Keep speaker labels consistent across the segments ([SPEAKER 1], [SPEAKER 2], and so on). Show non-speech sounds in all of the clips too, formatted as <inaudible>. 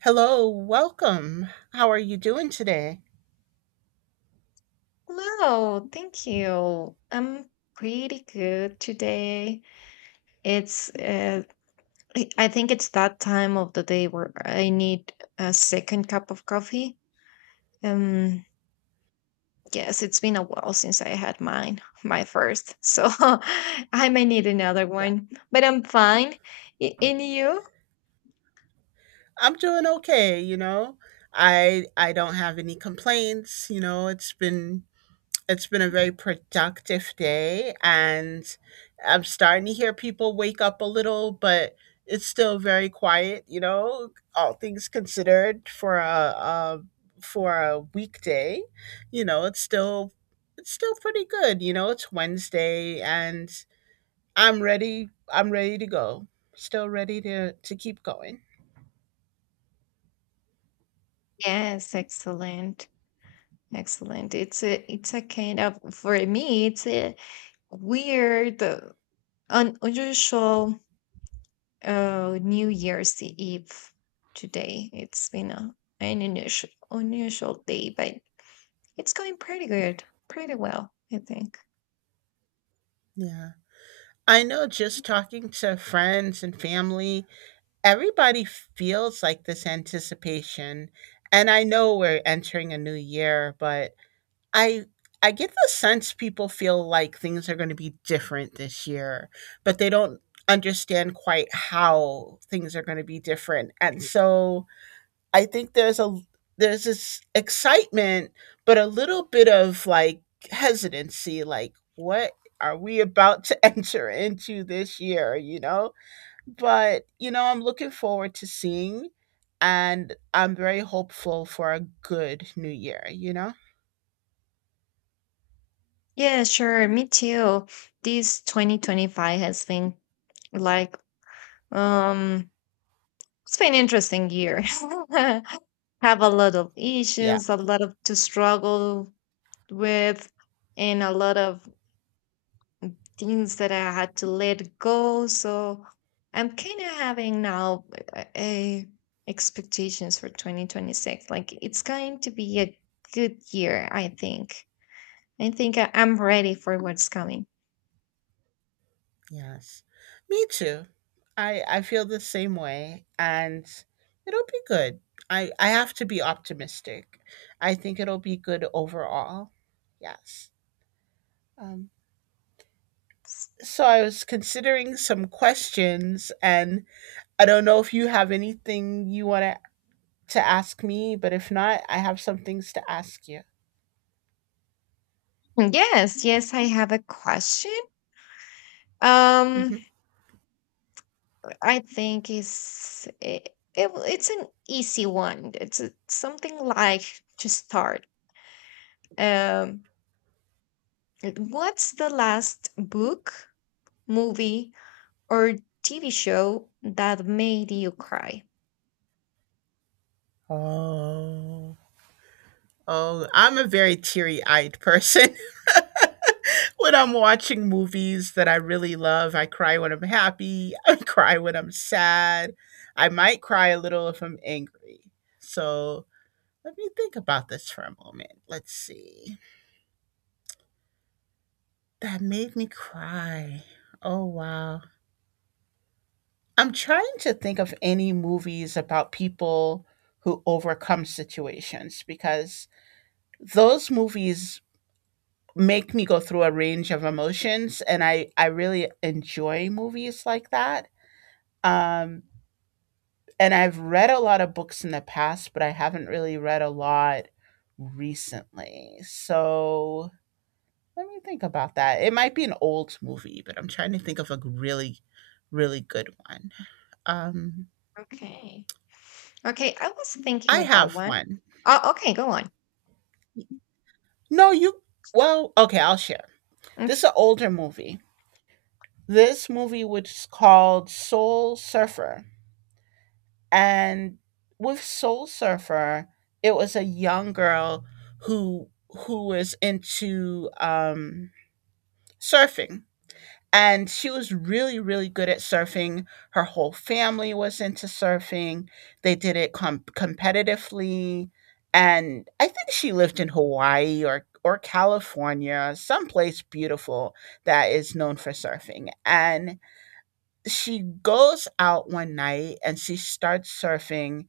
[SPEAKER 1] Hello, welcome. How are you doing today?
[SPEAKER 2] Hello, thank you. I'm pretty good today. It's I think it's that time of the day where I need a second cup of coffee. Um, yes, it's been a while since I had mine, <laughs> my first, so <laughs> I may need another
[SPEAKER 1] Yeah,
[SPEAKER 2] one, but I'm fine. In you?
[SPEAKER 1] I'm doing okay, you know. I don't have any complaints, you know. It's been a very productive day and I'm starting to hear people wake up a little, but it's still very quiet, you know, all things considered for a for a weekday. You know, it's still pretty good, you know. It's Wednesday and I'm ready. I'm ready to go. Still ready to keep going.
[SPEAKER 2] Yes, excellent. Excellent. It's a kind of, for me, it's a weird, un unusual New Year's Eve today. It's been an unusual, unusual day, but it's going pretty good, pretty well, I think.
[SPEAKER 1] Yeah. I know, just talking to friends and family, everybody feels like this anticipation. And I know we're entering a new year, but I I get the sense people feel like things are going to be different this year, but they don't understand quite how things are going to be different. And so I think there's this excitement, but a little bit of like hesitancy, like what are we about to <laughs> enter into this year, you know? But you know, I'm looking forward to seeing, and I'm very hopeful for a good new year, you know?
[SPEAKER 2] Yeah, sure. Me too. This 2025 has been like, um, it's been an interesting year. <laughs> Have a lot of
[SPEAKER 1] Yeah.
[SPEAKER 2] issues, a lot of to struggle with, and a lot of things that I had to let go. So I'm kind of having now a expectations for 2026. Like, it's going to be a good year, I think. I think I'm ready for what's coming.
[SPEAKER 1] Yes. Me too. I feel the same way, and it'll be good. I have to be optimistic. I think it'll be good overall. Yes. Um, so I was considering some questions, and I don't know if you have anything you want to ask me, but if not, I have some things to ask you.
[SPEAKER 2] Yes, yes, I have a question. Um,
[SPEAKER 1] Mhm.
[SPEAKER 2] I think it's an easy one. It's something like to start. Um, what's the last book, movie, or TV show that made you cry?
[SPEAKER 1] Oh, oh, I'm a very teary eyed person. <laughs> When I'm watching movies that I really love, I cry when I'm happy. <laughs> I cry when I'm sad. I might cry a little if I'm angry. So let me think about this for a moment. Let's see. That made me cry. Oh, wow. I'm trying to think of any movies about people who overcome situations, because those movies make me go through a range of emotions, and I really enjoy movies like that. Um and I've read a lot of books in the past, but I haven't really read a lot recently. So, let me think about that. It might be an old movie, but I'm trying to think of a really, really good one. Um,
[SPEAKER 2] Okay. Okay, I was
[SPEAKER 1] I
[SPEAKER 2] thinking about
[SPEAKER 1] have
[SPEAKER 2] one.
[SPEAKER 1] one.
[SPEAKER 2] Oh, okay, go on.
[SPEAKER 1] No, you. Well, okay, I'll share.
[SPEAKER 2] Mm.
[SPEAKER 1] This is an older movie. This movie was called Soul Surfer, and with Soul Surfer, it was a young girl who was into surfing, and she was really, really good at surfing. Her whole family was into surfing. They did it competitively, and I think she lived in Hawaii or California, someplace beautiful that is known for surfing. And she goes out one night and she starts surfing,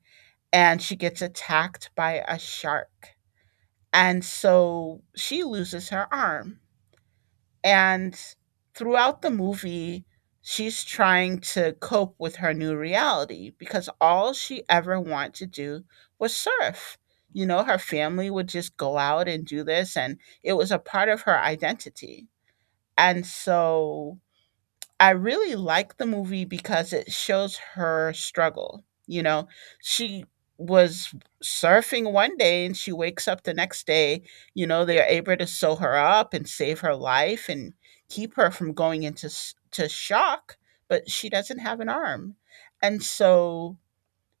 [SPEAKER 1] and she gets attacked by a shark, and so she loses her arm. And throughout the movie, she's trying to cope with her new reality, because all she ever wanted to do was surf. You know, her family would just go out and do this, and it was a part of her identity. And so I really like the movie because it shows her struggle. You know, she was surfing one day and she wakes up the next day. You know, they are able to sew her up and save her life and keep her from going into to shock, but she doesn't have an arm. And so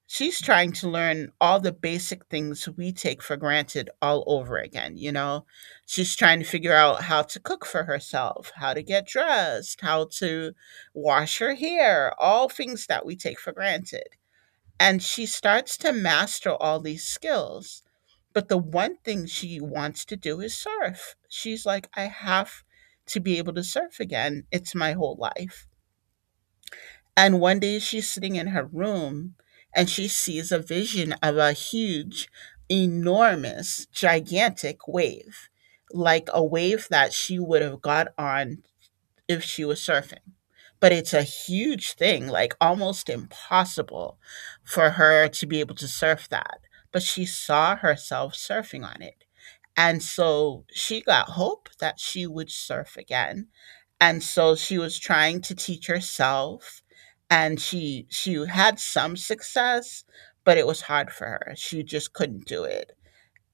[SPEAKER 1] she's trying to learn all the basic things we take for granted all over again. You know, she's trying to figure out how to cook for herself, how to get dressed, how to wash her hair, all things that we take for granted. And she starts to master all these skills, but the one thing she wants to do is surf. She's like, I have to be able to surf again, it's my whole life. And one day she's sitting in her room and she sees a vision of a huge, enormous, gigantic wave, like a wave that she would have got on if she was surfing. But it's a huge thing, like almost impossible for her to be able to surf that. But she saw herself surfing on it. And so she got hope that she would surf again. And so she was trying to teach herself, and she had some success, but it was hard for her. She just couldn't do it.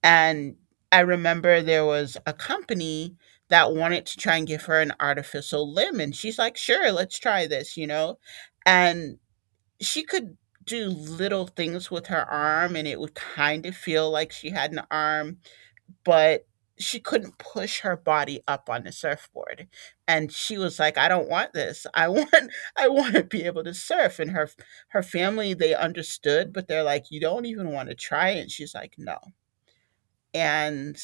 [SPEAKER 1] And I remember there was a company that wanted to try and give her an artificial limb, and she's like, "Sure, let's try this," you know? And she could do little things with her arm and it would kind of feel like she had an arm, but she couldn't push her body up on the surfboard. And she was like, I don't want this, I <laughs> want to be able to surf. And her her family they understood, but they're like, you don't even want to try it, and she's like, no. And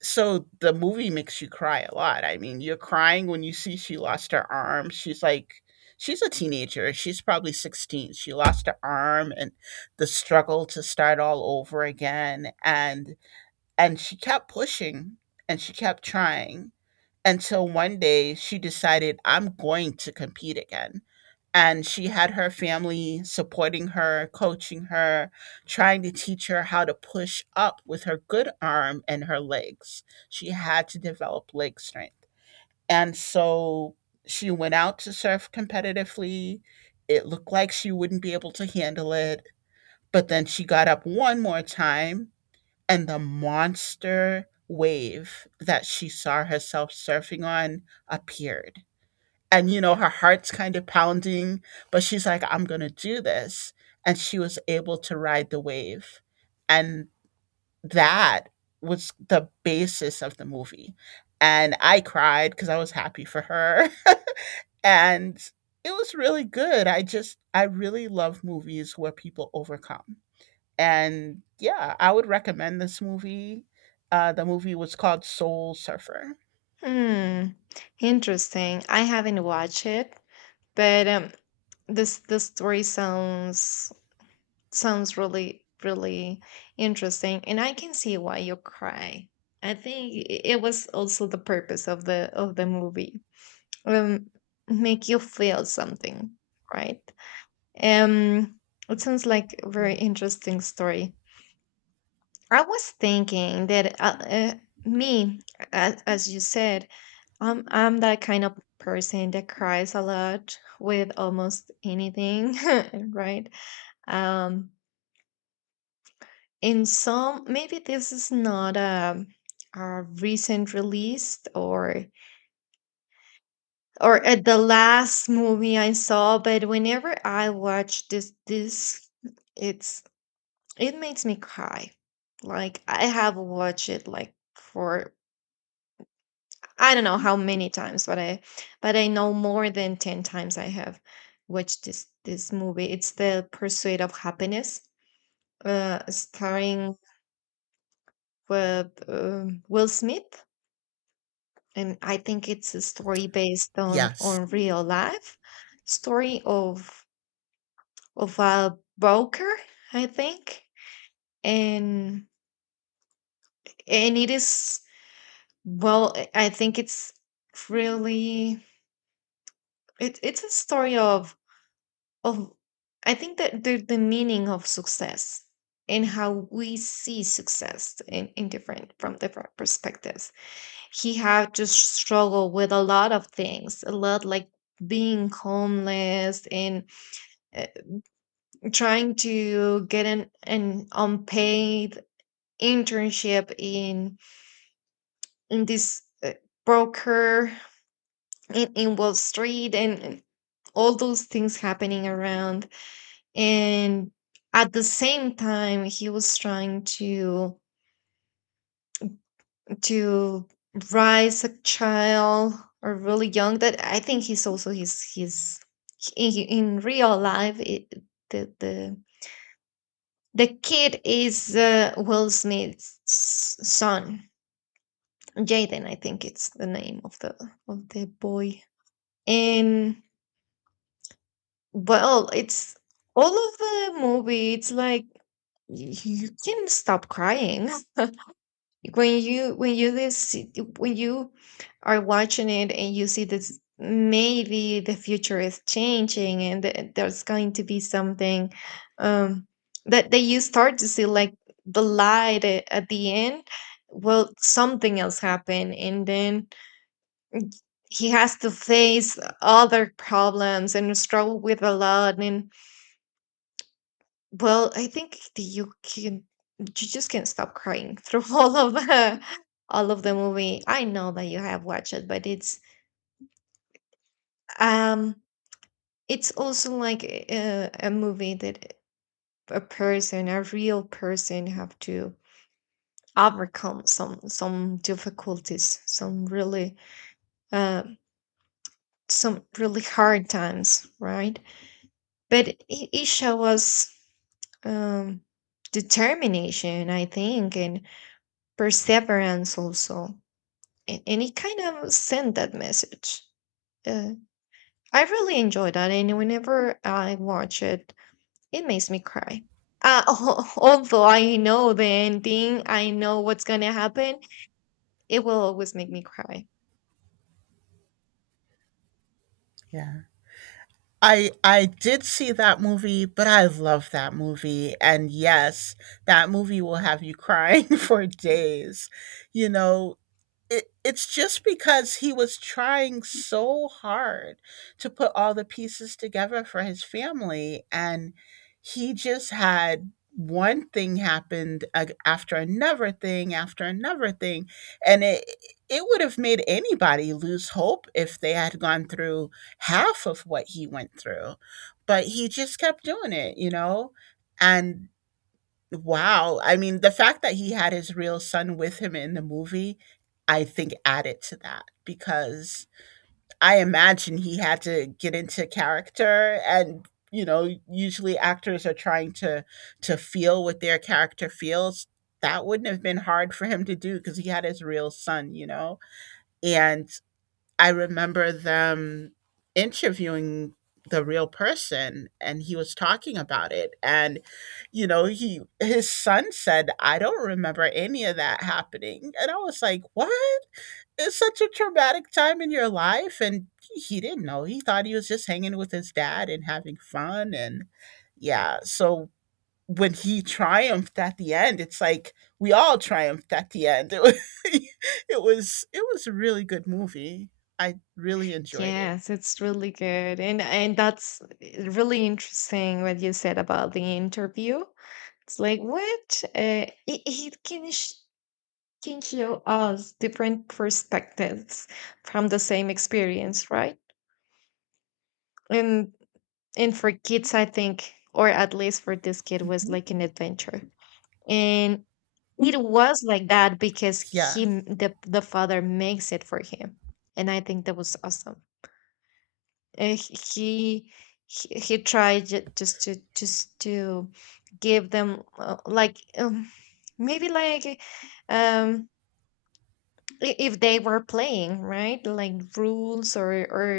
[SPEAKER 1] so the movie makes you cry a lot. I mean, you're crying when you see she lost her arm. She's like, she's a teenager, she's probably 16. She lost her arm, and the struggle to start all over again. And she kept pushing, and she kept trying, until one day she decided, I'm going to compete again. And she had her family supporting her, coaching her, trying to teach her how to push up with her good arm and her legs. She had to develop leg strength. And so she went out to surf competitively. It looked like she wouldn't be able to handle it. But then she got up one more time, and the monster wave that she saw herself surfing on appeared. And, you know, her heart's kind of pounding, but she's like, I'm going to do this. And she was able to ride the wave. And that was the basis of the movie. And I cried because I was happy for her. <laughs> And it was really good. I just, I really love movies where people overcome. And yeah, I would recommend this movie. The movie was called Soul Surfer.
[SPEAKER 2] Hmm, interesting. I haven't watched it, but this story sounds really, really interesting, and I can see why you cry. I think it was also the purpose of the movie, um, make you feel something, right? Um, it sounds like a very
[SPEAKER 1] Yeah.
[SPEAKER 2] interesting story. I was thinking that me, as you said, I'm that kind of person that cries a lot with almost anything, <laughs> right? Um, in some, maybe this is not a recent release or at the last movie I saw, but whenever I watch this it's it makes me cry. Like, I have watched it like for I don't know how many times, but I know more than 10 times I have watched this movie. It's The Pursuit of Happiness, starring with Will Smith, and I think it's a story based on
[SPEAKER 1] Yes.
[SPEAKER 2] on real life, story of a broker, I think. And it is, well, I think it's really, it's a story of, of I think, that the meaning of success, and how we see success in, different, from different perspectives. He had to struggle with a lot of things, a lot, like being homeless, and uh, trying to get an unpaid internship in this broker, in Wall Street, and all those things happening around. And at the same time, he was trying to rise a child, or really young. That, I think, he's also, his, in, real life, the, the kid is Will Smith's son, Jaden. I think it's the name of the boy. And, well, it's all of the movie. It's like, you can't stop crying when you this when you are watching it, and you see this. Maybe the future is changing, and there's going to be something, um, that you start to see, like the light at the end. Well, something else happened, and then he has to face other problems and struggle with a lot. And, well, I think that you just can't stop crying through <laughs> all of the movie. I know that you have watched it, but um it's also like a movie that a person, a real person, have to overcome some, difficulties, some really, uh hard times, right? But it shows us, um determination, I think, and perseverance also, and, it kind of sent that message. Uh, I really enjoy that, and whenever I watch it, it makes me cry. Uh, <laughs> although I know the ending, I know what's gonna happen, it will always make me cry.
[SPEAKER 1] Yeah. I did see that movie, but I love that movie. And yes, that movie will have you crying <laughs> for days. You know, it's just because he was trying so hard to put all the pieces together for his family, and he just had one thing happened after another thing after another thing, and it would have made anybody lose hope if they had gone through half of what he went through. But he just kept doing it, you know. And wow. I mean, the fact that he had his real son with him in the movie, I think, added to that, because I imagine he had to get into character and, you know, usually actors are trying to feel what their character feels. That wouldn't have been hard for him to do because he had his real son, you know. And I remember them interviewing the real person, and he was talking about it, and you know, he his son said, I don't remember any of that happening, and I was like, what? It's such a traumatic time in your life, and he didn't know. He thought he was just hanging with his dad and having fun. And yeah, so when he triumphed at the end, it's like we all triumphed at the end. It was, <laughs> it was a really good movie. I really enjoyed it.
[SPEAKER 2] Yes, it's really good. And that's really interesting, what you said about the interview. It's like, what it, it can sh- can show us different perspectives from the same experience, right? And for kids, I think, or at least for this kid, was
[SPEAKER 1] Mhm.
[SPEAKER 2] like an adventure. And it was like that because
[SPEAKER 1] Yeah,
[SPEAKER 2] the father makes it for him, and I think that was awesome. And he tried, just to give them, like, maybe like, um if they were playing, right, like rules, or, or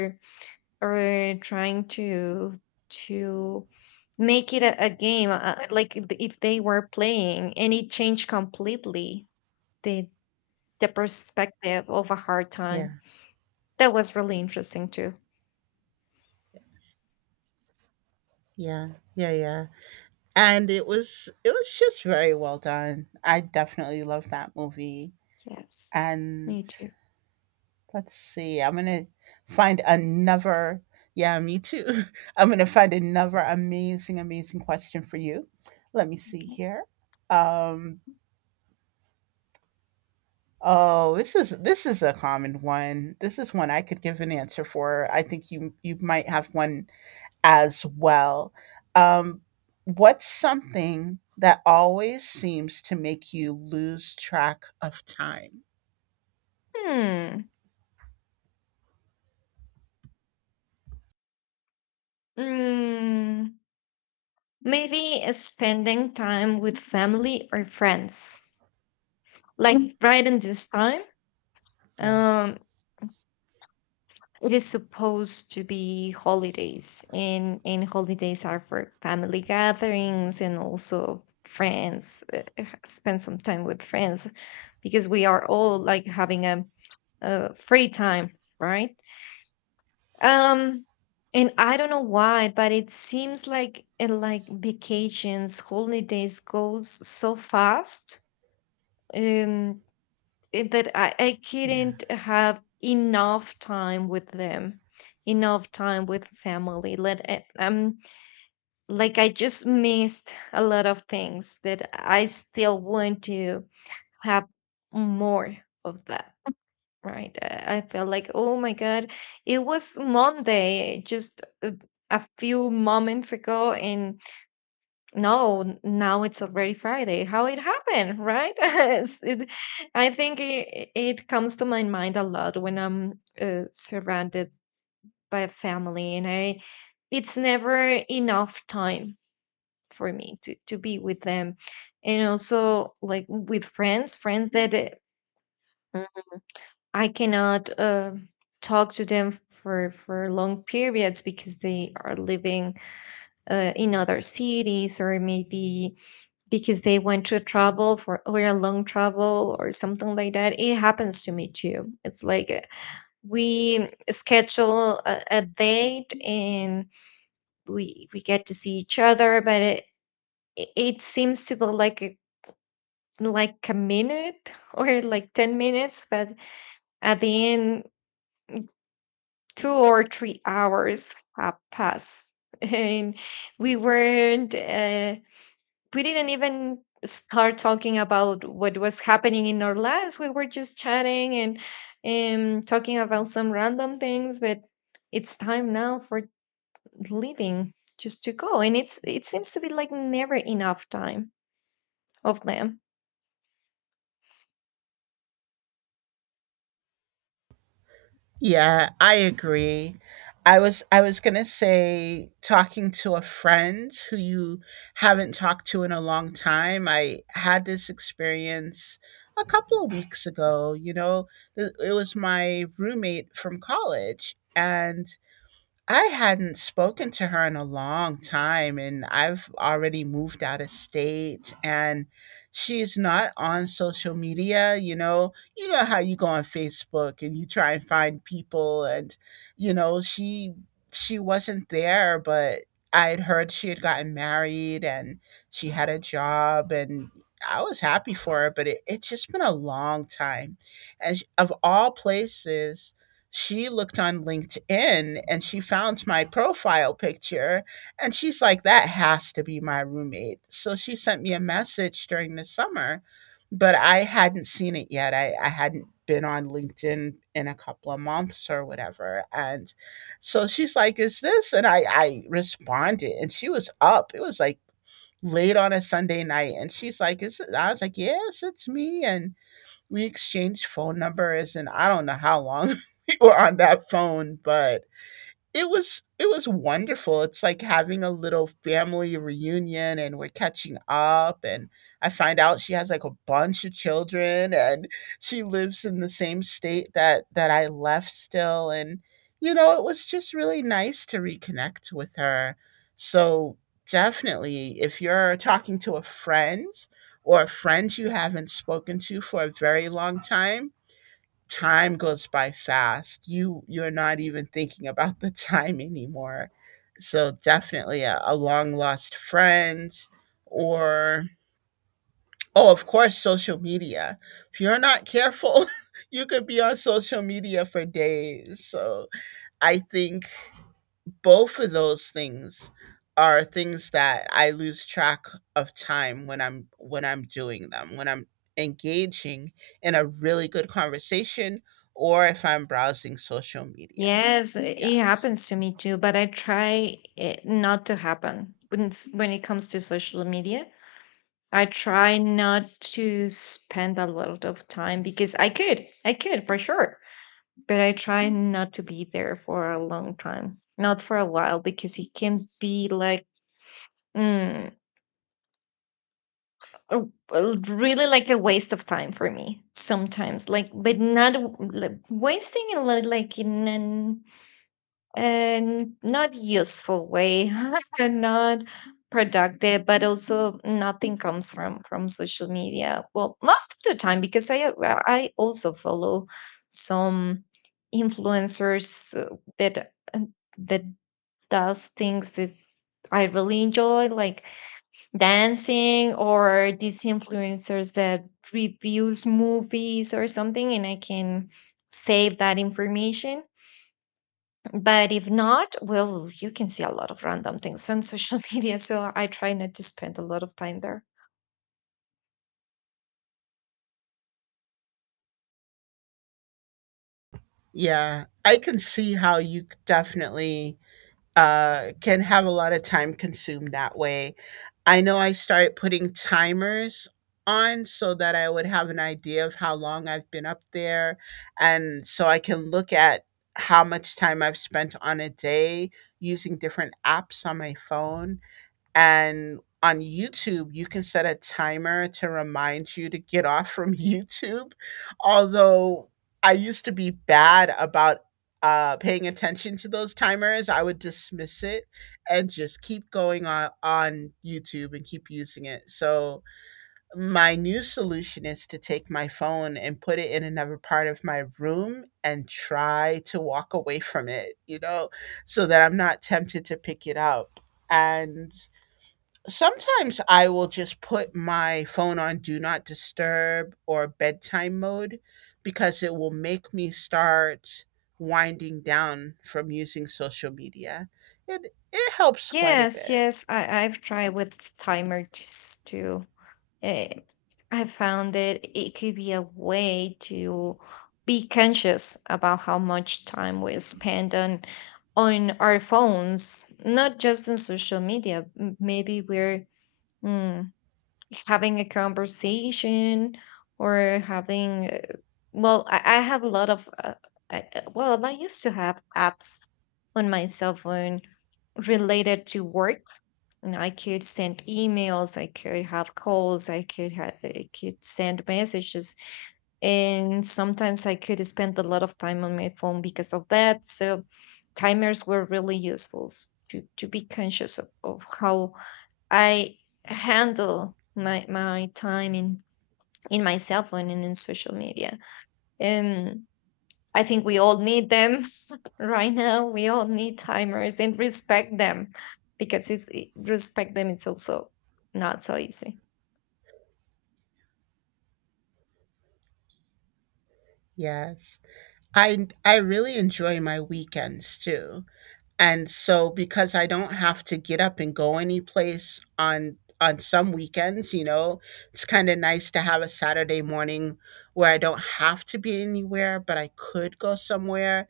[SPEAKER 2] or trying to make it a game, like, if, they were playing. And it changed completely the, perspective of a hard
[SPEAKER 1] yeah,
[SPEAKER 2] time. That was really interesting too.
[SPEAKER 1] yeah, yeah, yeah. And it was just very well done. I definitely love that movie.
[SPEAKER 2] Yes,
[SPEAKER 1] And
[SPEAKER 2] me too.
[SPEAKER 1] let's see, I'm gonna find another. Yeah, me too. <laughs> I'm gonna find another amazing, amazing question for you. Let me see here. Um, Oh, this is a common one. This is one I could give an answer for. I think you might have one as well. Um, what's something that always seems to make you lose track of time?
[SPEAKER 2] Hmm mm, maybe uh, spending time with family or friends, like right in this time.
[SPEAKER 1] Yes.
[SPEAKER 2] um it is supposed to be holidays, and holidays are for family gatherings, and also friends, spend some time with friends, because we are all, like, having a free time, right? um and I don't know why, but it seems like, like, vacations, holidays goes so fast. um that I,
[SPEAKER 1] Yeah.
[SPEAKER 2] couldn't have enough time with them, enough time with family, like, I just missed a lot of things that I still want to have more of, that, right? I felt like, oh my god, it was Monday just a few moments ago, and no, n- now it's already Friday. How it happened, right? <laughs> I think it comes to my mind a lot when I'm, surrounded by family, and I it's never enough time for me to be with them. And also, like, with friends that, Mm. I cannot, talk to them for, long periods because they are living, in other cities, or maybe because they went to travel for, or a long travel, or something like that. It happens to me too. It's like, we schedule a date, and we get to see each other, but it seems to be like a minute <laughs> or like 10 minutes, but at the end, 2 or 3 hours have passed, <laughs> and we weren't. We didn't even start talking about what was happening in our lives. We were just chatting and, talking about some random things, but it's time now for leaving, just to go. And it seems to be like never enough time of them.
[SPEAKER 1] Yeah, I agree. I was gonna say, talking to a friend who you haven't talked to in a long time. I had this experience a couple of weeks ago. You know, it was my roommate from college, and I hadn't spoken to her in a long time, and I've already moved out of state, and she's not on social media. You know how you go on Facebook and you try and find people, and you know she wasn't there. But I had heard she had gotten married and she had a job, and I was happy for her, but it's just been a long time, and of all places, she looked on LinkedIn and she found my profile picture, and she's like, that has to be my roommate. So she sent me a message during the summer, but I hadn't seen it yet. I hadn't been on LinkedIn in a couple of months or whatever. And so she's like, "Is this?" And I responded and she was up. It was like late on a Sunday night. And she's like, "Is it?" I was like, "Yes, it's me." And we exchanged phone numbers, and I don't know how long <laughs> we were on that phone, but it was wonderful. It's like having a little family reunion and we're catching up and I find out she has like a bunch of children and she lives in the same state that I left still and you know, it was just really nice to reconnect with her. So definitely if you're talking to a friend or a friend you haven't spoken to for a very long time, time goes by fast. You're not even thinking about the time anymore. So definitely a long lost friend or oh of course social media. If you're not careful, <laughs> you could be on social media for days. So I think both of those things are things that I lose track of time when I'm doing them, when I'm engaging in a really good conversation or if I'm browsing social media.
[SPEAKER 2] Yes, it
[SPEAKER 1] Yes.
[SPEAKER 2] happens to me too, but I try it not to happen when when it comes to social media. I try not to spend a lot of time, because I could, for sure, but I try not to be there for a long time, not for a while, because it can be like, mm, really like a waste of time for me sometimes. Like, but not like wasting it, like, in an and not useful way, <laughs> not productive. But also nothing comes from social media, well, most of the time, because I, well, I also follow some influencers, that does things that I really enjoy, like dancing, or these influencers that reviews movies or something, and I can save that information. But if not, well, you can see a lot of random things on social <laughs> media, so I try not to spend a lot of time there.
[SPEAKER 1] Yeah, I can see how you c- definitely can have a lot of time consumed that way. I know I started putting timers on so that I would have an idea of how long I've been up there, and so I can look at how much time I've spent on a day using different apps on my phone. And on YouTube, you can set a timer to remind you to get off from <laughs> YouTube. Although I used to be bad about paying attention to those timers. I would dismiss it and just keep going on YouTube and keep using it. So, my new solution is to take my phone and put it in another part of my room and try to walk away from it, you know, so that I'm not tempted to pick it up. And sometimes I will just put my phone on do not disturb or bedtime mode because it will make me start winding down from using social media. It helps quite a
[SPEAKER 2] Yes,
[SPEAKER 1] bit.
[SPEAKER 2] yes, I've tried with timer just to. Uh, I found that it could be a way to be conscious about how much time we spend on our phones, not just on social media. Maybe we're, hmm, having a conversation, or having, I have a lot of, I used to have apps on my cell phone related to work, and I could send emails, I could have calls, I could send messages, and sometimes I could spend a lot of time on my phone because of that. So timers were really useful, to, be conscious of, how I handle my time in, my cell phone, and in social media. Um, I think we all need them. <laughs> Right now, we all need timers and respect them, because it's, respect them, it's also not so easy.
[SPEAKER 1] Yes. I really enjoy my weekends too. And so because I don't have to get up and go anyplace on some weekends, you know, it's kind of nice to have a Saturday morning where I don't have to be anywhere, but I could go somewhere.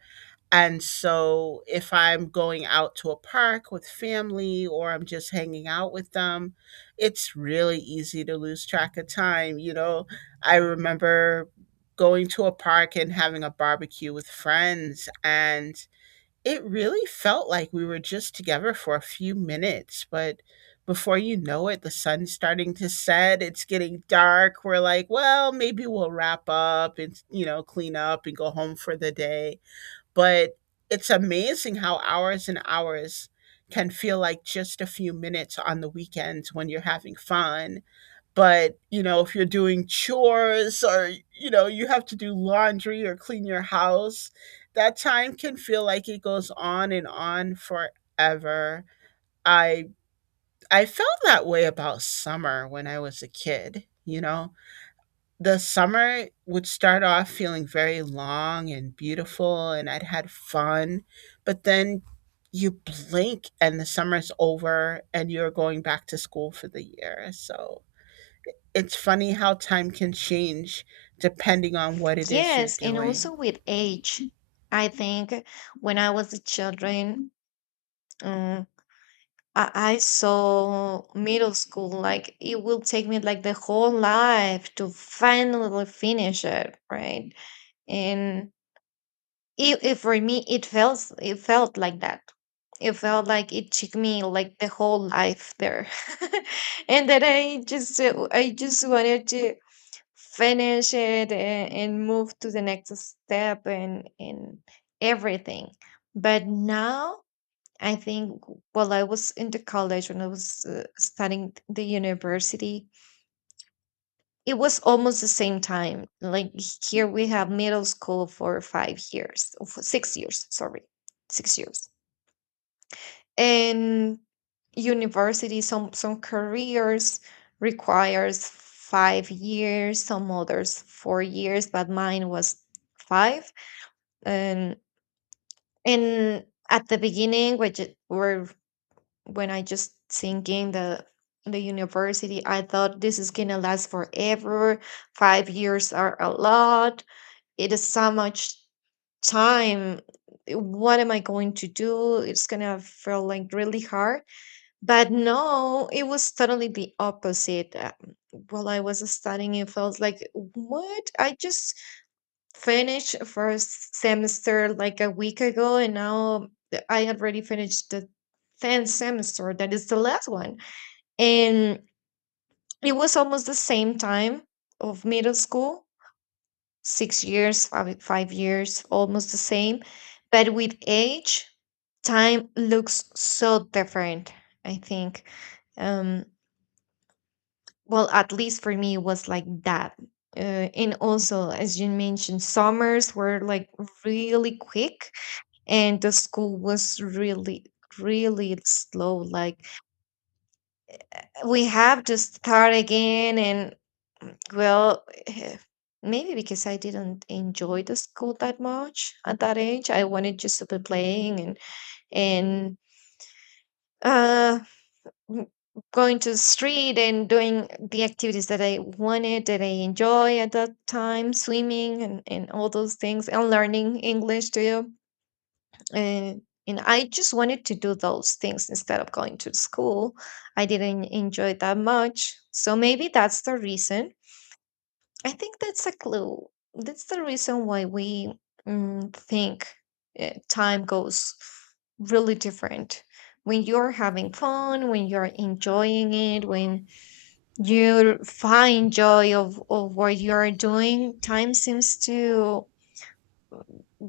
[SPEAKER 1] And so if I'm going out to a park with family or I'm just hanging out with them, it's really easy to lose track of time, you know. I remember going to a park and having a barbecue with friends and it really felt like we were just together for a few minutes, but before you know it, the sun's starting to set. It's getting dark. We're like, well, maybe we'll wrap up and, you know, clean up and go home for the day. But it's amazing how hours and hours can feel like just a few minutes on the weekends when you're having fun. But, you know, if you're doing chores or, you know, you have to do laundry or clean your house, that time can feel like it goes on and on forever. I I felt that way about summer when I was a kid, you know. The summer would start off feeling very long and beautiful and I'd had fun, but then you blink and the summer's over and you're going back to school for the year. So it's funny how time can change depending on what it is you're
[SPEAKER 2] Yes, and
[SPEAKER 1] doing.
[SPEAKER 2] also with age, I think, when I was a children, um, I, saw middle school like it will take me like the whole life to finally finish it, right? And it, for me, it felt like that, it felt like it took me like the whole life there. <laughs> And then I just, wanted to finish it, and, move to the next step, and everything. But now, I think, while I was in the college, when I was, studying the university, it was almost the same time. Like, here we have middle school for 5 years, or for 6 years, sorry, 6 years. And university, some, careers requires 5 years, some others 4 years, but mine was five. And at the beginning, which, were when I just thinking the, university, I thought this is gonna last forever, 5 years are a lot, it is so much time, what am I going to do, it's gonna feel like really hard. But no, it was totally the opposite. While I was studying, it felt like, what, I just finished first semester like a week ago, and now, I had already finished the 10th semester, that is the last one. And it was almost the same time of middle school, 6 years, 5 years, almost the same. But with age, time looks so different, I think. Um, well, at least for me, it was like that. And also, as you mentioned, summers were like really quick, and the school was really, really slow. Like, we have to start again, and, well, maybe because I didn't enjoy the school that much at that age. I wanted just to be playing, and, and uh m- going to the street, and doing the activities that I wanted, that I enjoy at that time, swimming, and, all those things, and learning English too. And I just wanted to do those things instead of going to school. I didn't enjoy that much. So maybe that's the reason, I think that's a clue. That's the reason why we, think, time goes really different. When you're having fun, when you're enjoying it, when you find joy of, what you're doing, time seems to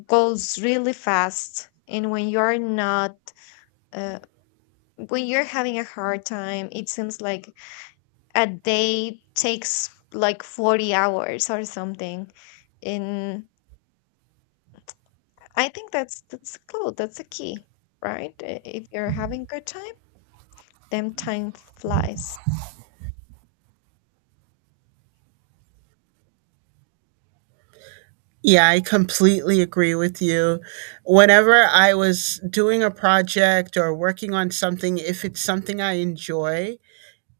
[SPEAKER 2] goes really fast. And when you're not, uh, when you're having a hard time, it seems like a day takes like 40 hours or something. And I think that's cool. That's a key, right? If you're having good time, then time flies.
[SPEAKER 1] Yeah, I completely agree with you. Whenever I was doing a project or working on something, if it's something I enjoy,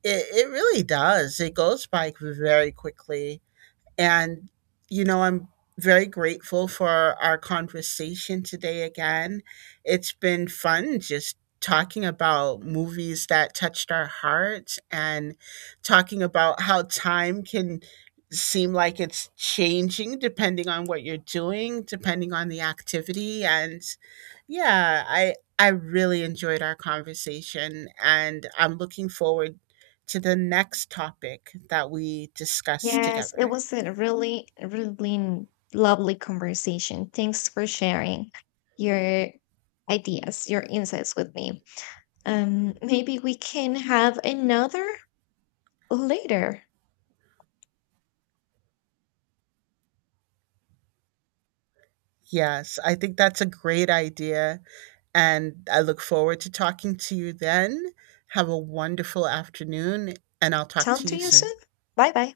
[SPEAKER 1] it really does. It goes by very quickly. And, you know, I'm very grateful for our conversation today again. It's been fun just talking about movies that touched our hearts and talking about how time can seem like it's changing depending on what you're doing, depending on the activity. And yeah, I really enjoyed our conversation and I'm looking forward to the next topic that we discuss
[SPEAKER 2] Yes, it
[SPEAKER 1] together.
[SPEAKER 2] was a really, really, lovely conversation. Thanks for sharing your ideas, your insights with me. Maybe we can have another later.
[SPEAKER 1] Yes, I think that's a great idea. And I look forward to talking to you then. Have a wonderful afternoon, and I'll talk
[SPEAKER 2] Talk
[SPEAKER 1] to
[SPEAKER 2] to
[SPEAKER 1] you
[SPEAKER 2] you
[SPEAKER 1] soon.
[SPEAKER 2] soon. Bye bye.